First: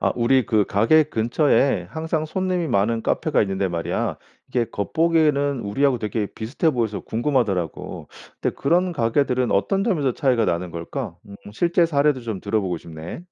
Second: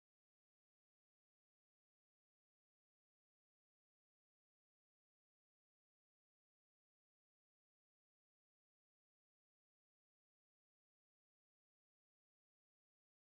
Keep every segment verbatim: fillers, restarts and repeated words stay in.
아, 우리 그 가게 근처에 항상 손님이 많은 카페가 있는데 말이야. 이게 겉보기에는 우리하고 되게 비슷해 보여서 궁금하더라고. 근데 그런 가게들은 어떤 점에서 차이가 나는 걸까? 음, 실제 사례도 좀 들어보고 싶네.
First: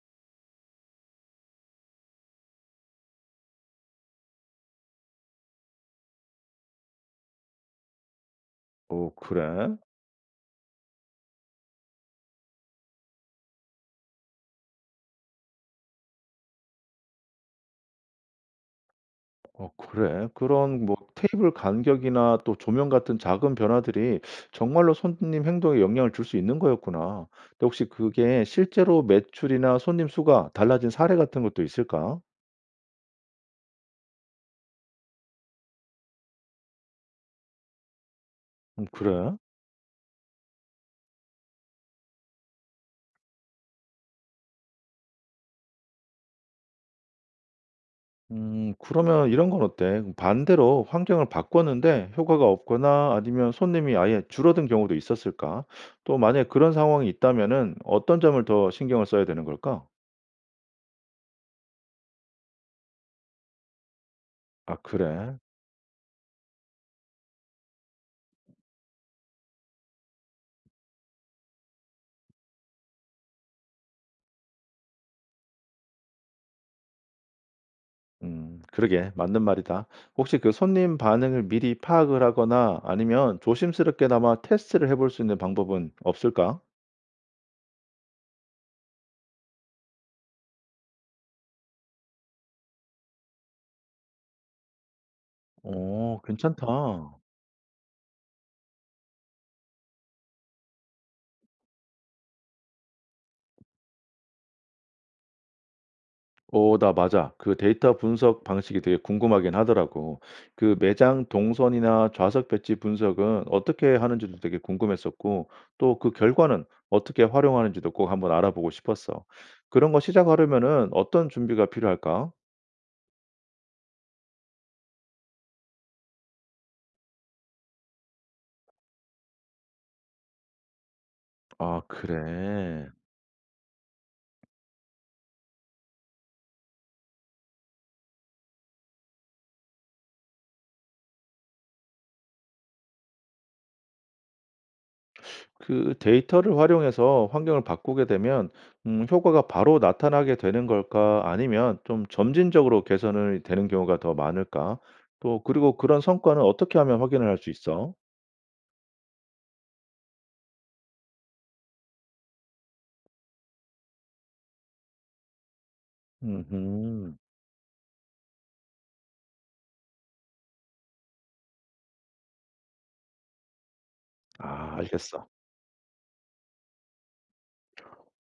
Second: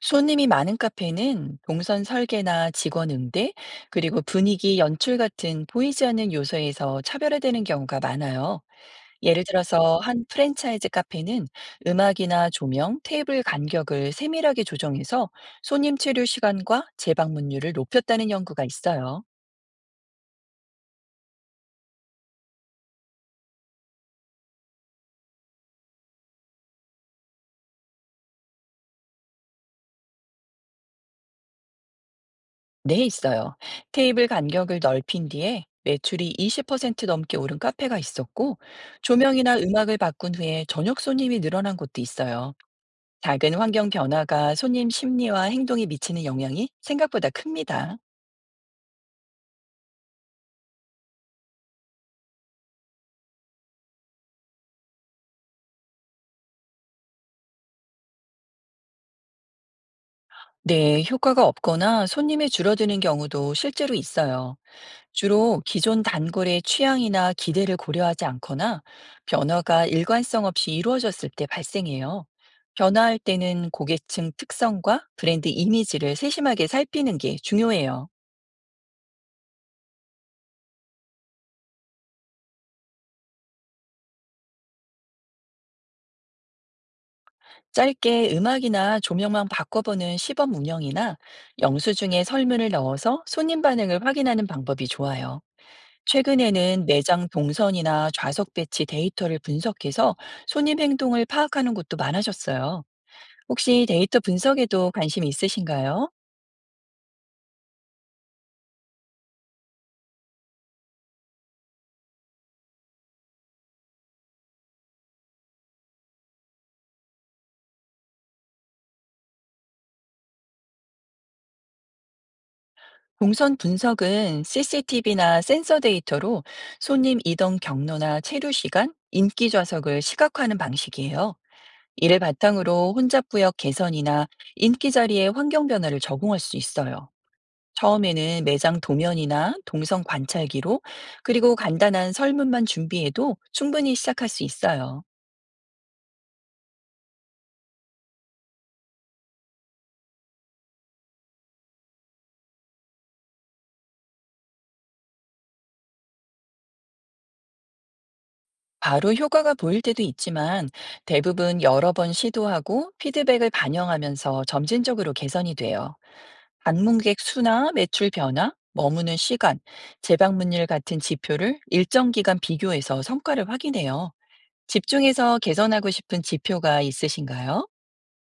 손님이 많은 카페는 동선 설계나 직원 응대, 그리고 분위기 연출 같은 보이지 않는 요소에서 차별화되는 경우가 많아요. 오 예를 그래? 들어서 한 프랜차이즈 카페는 음악이나 조명, 테이블 간격을 세밀하게 조정해서 손님 체류 시간과 재방문율을 높였다는 연구가 있어요. 어, 그래? 그런 뭐 테이블 간격이나 또 조명 같은 작은 변화들이 정말로 손님 행동에 영향을 줄 수 있는 거였구나. 근데 혹시 그게 실제로 매출이나 손님 수가 달라진 사례 같은 것도 있을까? 네, 있어요. 테이블 간격을 넓힌 뒤에 매출이 이십 퍼센트 넘게 오른 카페가 있었고, 음, 그래? 조명이나 음악을 바꾼 후에 저녁 손님이 늘어난 곳도 있어요. 작은 환경 변화가 손님 심리와 행동에 미치는 영향이 생각보다 큽니다. 음, 그러면 이런 건 어때? 반대로 환경을 바꿨는데 효과가 없거나 아니면 손님이 아예 줄어든 경우도 있었을까? 또 만약 그런 상황이 있다면은 어떤 점을 더 신경을 써야 되는 걸까? 네, 효과가 없거나 손님이 줄어드는 경우도 실제로 있어요. 아, 그래. 주로 기존 단골의 취향이나 기대를 고려하지 않거나 변화가 일관성 없이 이루어졌을 때 발생해요. 변화할 때는 고객층 특성과 브랜드 이미지를 세심하게 살피는 게 중요해요. 음, 그러게. 맞는 말이다. 혹시 그 손님 반응을 미리 파악을 하거나 아니면 조심스럽게나마 테스트를 해볼 수 있는 방법은 없을까? 짧게 음악이나 조명만 바꿔보는 시범 운영이나 영수증에 설문을 넣어서 손님 반응을 확인하는 방법이 좋아요. 오, 괜찮다. 최근에는 매장 동선이나 좌석 배치 데이터를 분석해서 손님 행동을 파악하는 곳도 많아졌어요. 혹시 데이터 분석에도 관심 있으신가요? 어 나 맞아. 그 데이터 분석 방식이 되게 궁금하긴 하더라고. 그 매장 동선이나 좌석 배치 분석은 어떻게 하는지도 되게 궁금했었고, 또 그 결과는 어떻게 활용하는지도 꼭 한번 알아보고 싶었어. 그런 거 시작하려면은 어떤 준비가 필요할까? 동선 분석은 씨씨티비나 센서 데이터로 손님 이동 경로나 체류 시간, 인기 좌석을 시각화하는 방식이에요. 아, 이를 그래. 바탕으로 혼잡 구역 개선이나 인기 자리의 환경 변화를 적응할 수 있어요. 처음에는 매장 도면이나 동선 관찰기로 그리고 간단한 설문만 준비해도 충분히 시작할 수 있어요. 그 데이터를 활용해서 환경을 바꾸게 되면 음 효과가 바로 나타나게 되는 걸까? 아니면 좀 점진적으로 개선이 되는 경우가 더 많을까? 또 그리고 그런 성과는 어떻게 하면 확인을 할 수 있어? 바로 효과가 보일 때도 있지만 대부분 여러 번 시도하고 피드백을 반영하면서 점진적으로 개선이 돼요. 음 방문객 수나 매출 변화, 머무는 시간, 재방문율 같은 지표를 일정 기간 비교해서 성과를 확인해요. 아 알겠어. 집중해서 개선하고 싶은 지표가 있으신가요?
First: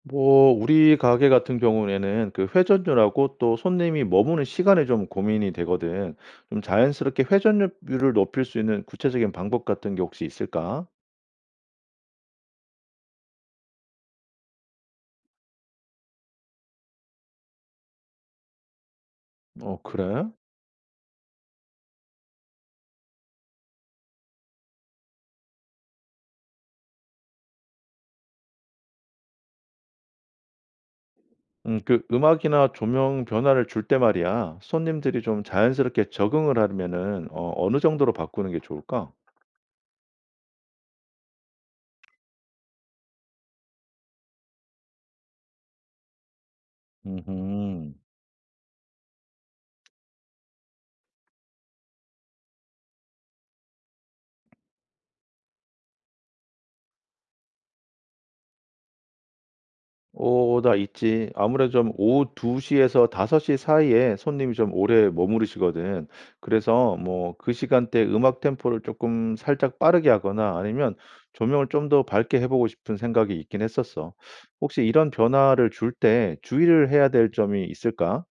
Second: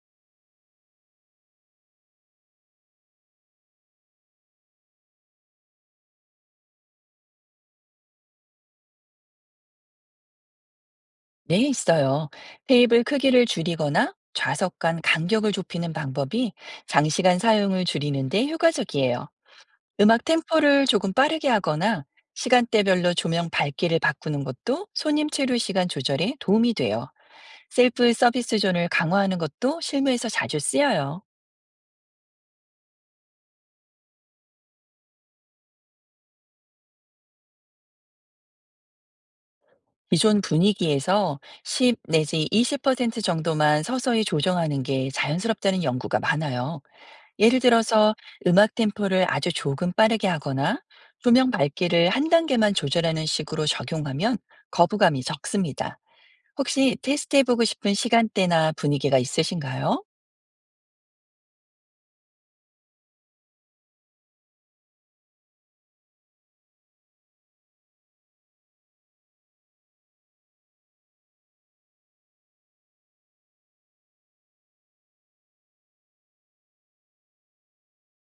뭐 우리 가게 같은 경우에는 그 회전율하고 또 손님이 머무는 시간에 좀 고민이 되거든. 좀 자연스럽게 회전율을 높일 수 있는 구체적인 방법 같은 게 혹시 있을까? 네, 있어요. 테이블 크기를 줄이거나 좌석 간 간격을 좁히는 방법이 장시간 사용을 줄이는데 효과적이에요. 어 음악 그래? 템포를 조금 빠르게 하거나 시간대별로 조명 밝기를 바꾸는 것도 손님 체류 시간 조절에 도움이 돼요. 셀프 서비스 존을 강화하는 것도 실무에서 자주 쓰여요. 음 그 음악이나 조명 변화를 줄 때 말이야. 손님들이 좀 자연스럽게 적응을 하려면은 어 어느 정도로 바꾸는 게 좋을까? 기존 분위기에서 십 내지 이십 퍼센트 정도만 서서히 조정하는 게 자연스럽다는 연구가 많아요. 예를 음 들어서 음악 템포를 아주 조금 빠르게 하거나 조명 밝기를 한 단계만 조절하는 식으로 적용하면 거부감이 적습니다. 혹시 테스트해보고 싶은 시간대나 분위기가 있으신가요? 오, 나 있지. 아무래도 좀 오후 두 시에서 다섯 시 사이에 손님이 좀 오래 머무르시거든. 그래서 뭐 그 시간대 음악 템포를 조금 살짝 빠르게 하거나 아니면 조명을 좀 더 밝게 해 보고 싶은 생각이 있긴 했었어. 혹시 이런 변화를 줄 때 주의를 해야 될 점이 있을까?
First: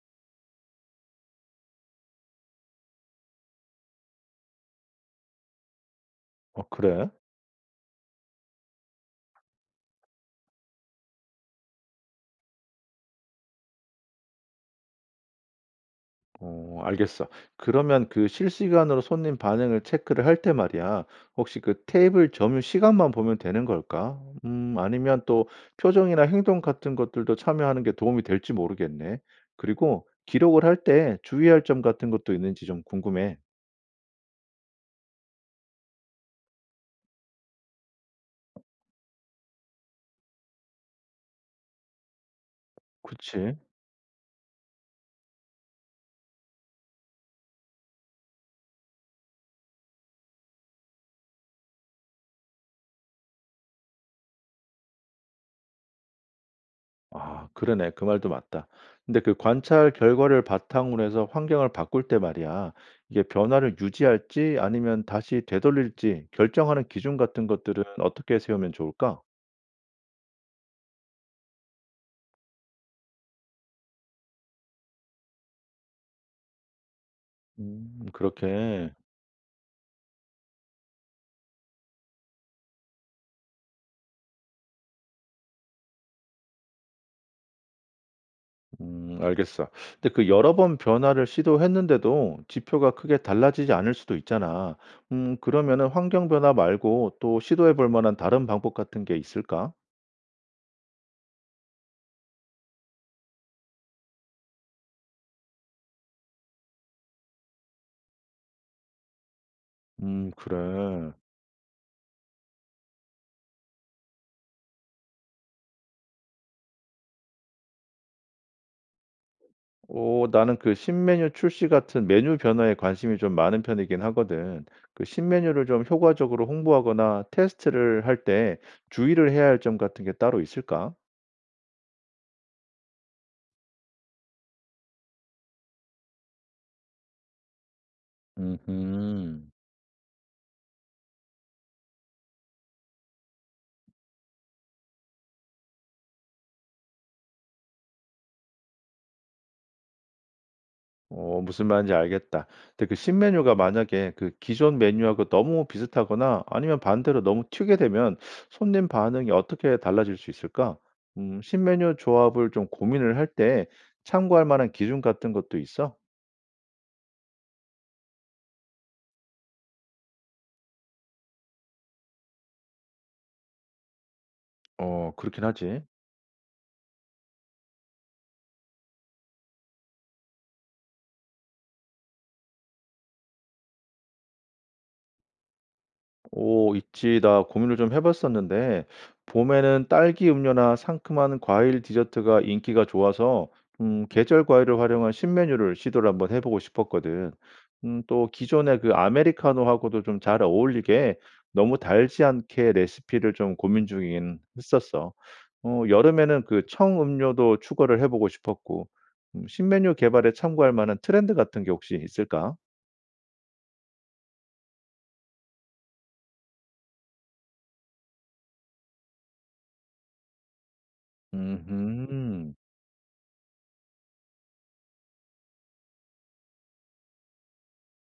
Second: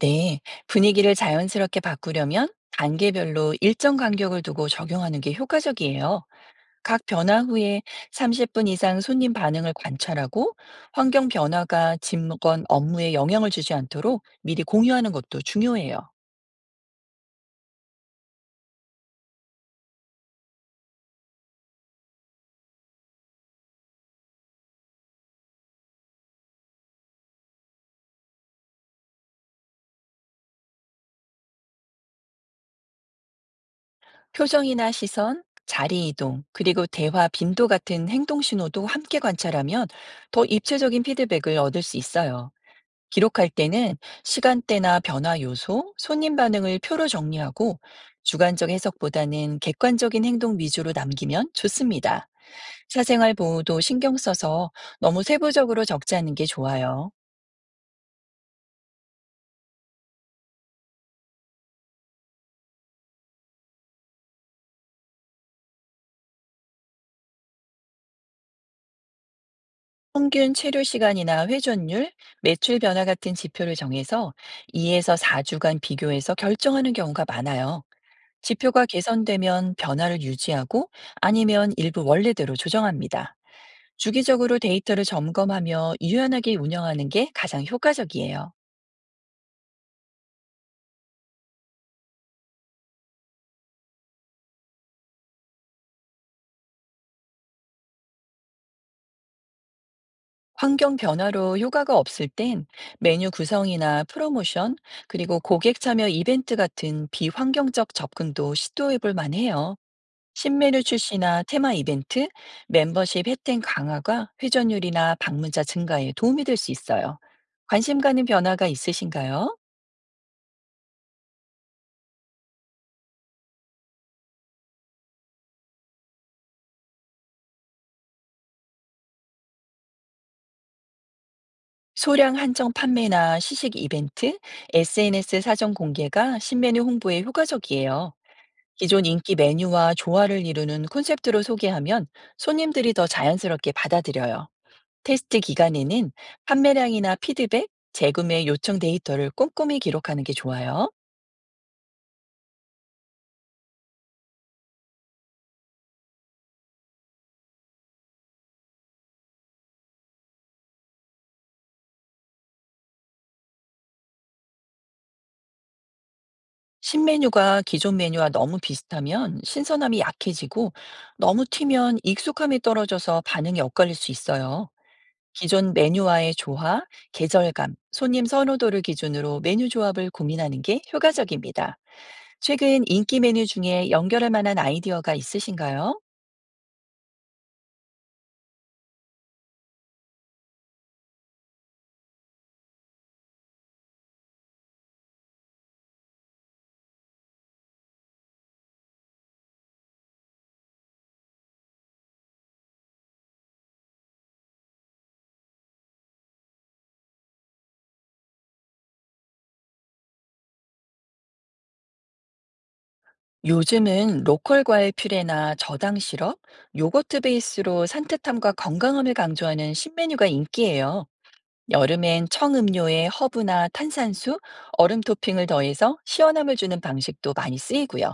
네, 분위기를 자연스럽게 바꾸려면 단계별로 일정 간격을 두고 적용하는 게 효과적이에요. 어 각 그래? 변화 후에 삼십 분 이상 손님 반응을 관찰하고 환경 변화가 직원 업무에 영향을 주지 않도록 미리 공유하는 것도 중요해요. 어 알겠어. 그러면 그 실시간으로 손님 반응을 체크를 할 때 말이야. 혹시 그 테이블 점유 시간만 보면 되는 걸까? 음 아니면 또 표정이나 행동 같은 것들도 참여하는 게 도움이 될지 모르겠네. 그리고 기록을 할 때 주의할 점 같은 것도 있는지 좀 궁금해. 표정이나 시선, 자리 이동, 그리고 대화 빈도 같은 행동 신호도 함께 관찰하면 더 입체적인 피드백을 얻을 수 있어요. 기록할 그치? 때는 시간대나 변화 요소, 손님 반응을 표로 정리하고 주관적 해석보다는 객관적인 행동 위주로 남기면 좋습니다. 사생활 보호도 신경 써서 너무 세부적으로 적지 않은 게 좋아요. 아 그러네. 그 말도 맞다. 근데 그 관찰 결과를 바탕으로 해서 환경을 바꿀 때 말이야. 이게 변화를 유지할지 아니면 다시 되돌릴지 결정하는 기준 같은 것들은 어떻게 세우면 좋을까? 평균 체류 시간이나 회전율, 매출 변화 같은 지표를 정해서 이에서 사 주간 비교해서 결정하는 경우가 많아요. 음 지표가 그렇게. 개선되면 변화를 유지하고 아니면 일부 원래대로 조정합니다. 주기적으로 데이터를 점검하며 유연하게 운영하는 게 가장 효과적이에요. 음 알겠어. 근데 그 여러 번 변화를 시도했는데도 지표가 크게 달라지지 않을 수도 있잖아. 음 그러면은 환경 변화 말고 또 시도해 볼 만한 다른 방법 같은 게 있을까? 환경 변화로 효과가 없을 땐 메뉴 구성이나 프로모션, 그리고 고객 참여 이벤트 같은 비환경적 접근도 시도해 볼 만해요. 음 신메뉴 그래. 출시나 테마 이벤트, 멤버십 혜택 강화가 회전율이나 방문자 증가에 도움이 될 수 있어요. 관심 가는 변화가 있으신가요? 오 나는 그 신메뉴 출시 같은 메뉴 변화에 관심이 좀 많은 편이긴 하거든. 그 신메뉴를 좀 효과적으로 홍보하거나 테스트를 할 때 주의를 해야 할 점 같은 게 따로 있을까? 소량 한정 판매나 시식 이벤트, 에스엔에스 사전 공개가 신메뉴 홍보에 효과적이에요. 기존 인기 음, 메뉴와 조화를 이루는 콘셉트로 소개하면 손님들이 더 자연스럽게 받아들여요. 테스트 기간에는 판매량이나 피드백, 재구매 요청 데이터를 꼼꼼히 기록하는 게 좋아요. 어, 무슨 말인지 알겠다. 근데 그 신메뉴가 만약에 그 기존 메뉴하고 너무 비슷하거나 아니면 반대로 너무 튀게 되면 손님 반응이 어떻게 달라질 수 있을까? 음, 신메뉴 조합을 좀 고민을 할 때 참고할 만한 기준 같은 것도 있어? 신메뉴가 기존 메뉴와 너무 비슷하면 신선함이 약해지고 너무 튀면 익숙함이 떨어져서 반응이 엇갈릴 수 있어요. 어, 그렇긴 기존 하지. 메뉴와의 조화, 계절감, 손님 선호도를 기준으로 메뉴 조합을 고민하는 게 효과적입니다. 최근 인기 메뉴 중에 연결할 만한 아이디어가 있으신가요? 오, 있지. 나 고민을 좀 해봤었는데, 봄에는 딸기 음료나 상큼한 과일 디저트가 인기가 좋아서, 음, 계절 과일을 활용한 신메뉴를 시도를 한번 해보고 싶었거든. 음, 또 기존의 그 아메리카노하고도 좀 잘 어울리게 너무 달지 않게 레시피를 좀 고민 중이긴 했었어. 어, 여름에는 그 청음료도 추가를 해보고 싶었고, 음, 신메뉴 개발에 참고할 만한 트렌드 같은 게 혹시 있을까? 요즘은 로컬 과일 퓨레나 저당 시럽, 요거트 베이스로 산뜻함과 건강함을 강조하는 신메뉴가 인기예요. 여름엔 음, 청음료에 허브나 탄산수, 얼음 토핑을 더해서 시원함을 주는 방식도 많이 쓰이고요.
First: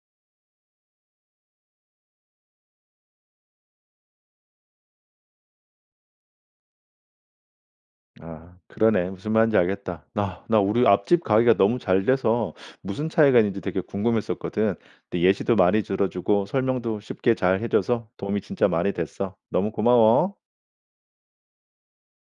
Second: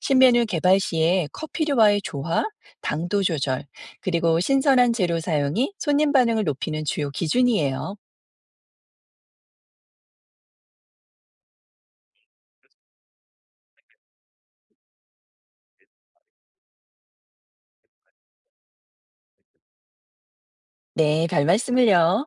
신메뉴 개발 시에 커피류와의 조화, 당도 조절, 그리고 신선한 재료 사용이 손님 반응을 높이는 주요 기준이에요. 아 그러네. 무슨 말인지 알겠다. 나 나 우리 앞집 가게가 너무 잘 돼서 무슨 차이가 있는지 되게 궁금했었거든. 근데 예시도 많이 들어 주고 설명도 쉽게 잘 해 줘서 도움이 진짜 많이 됐어. 너무 고마워. 네, 별 말씀을요.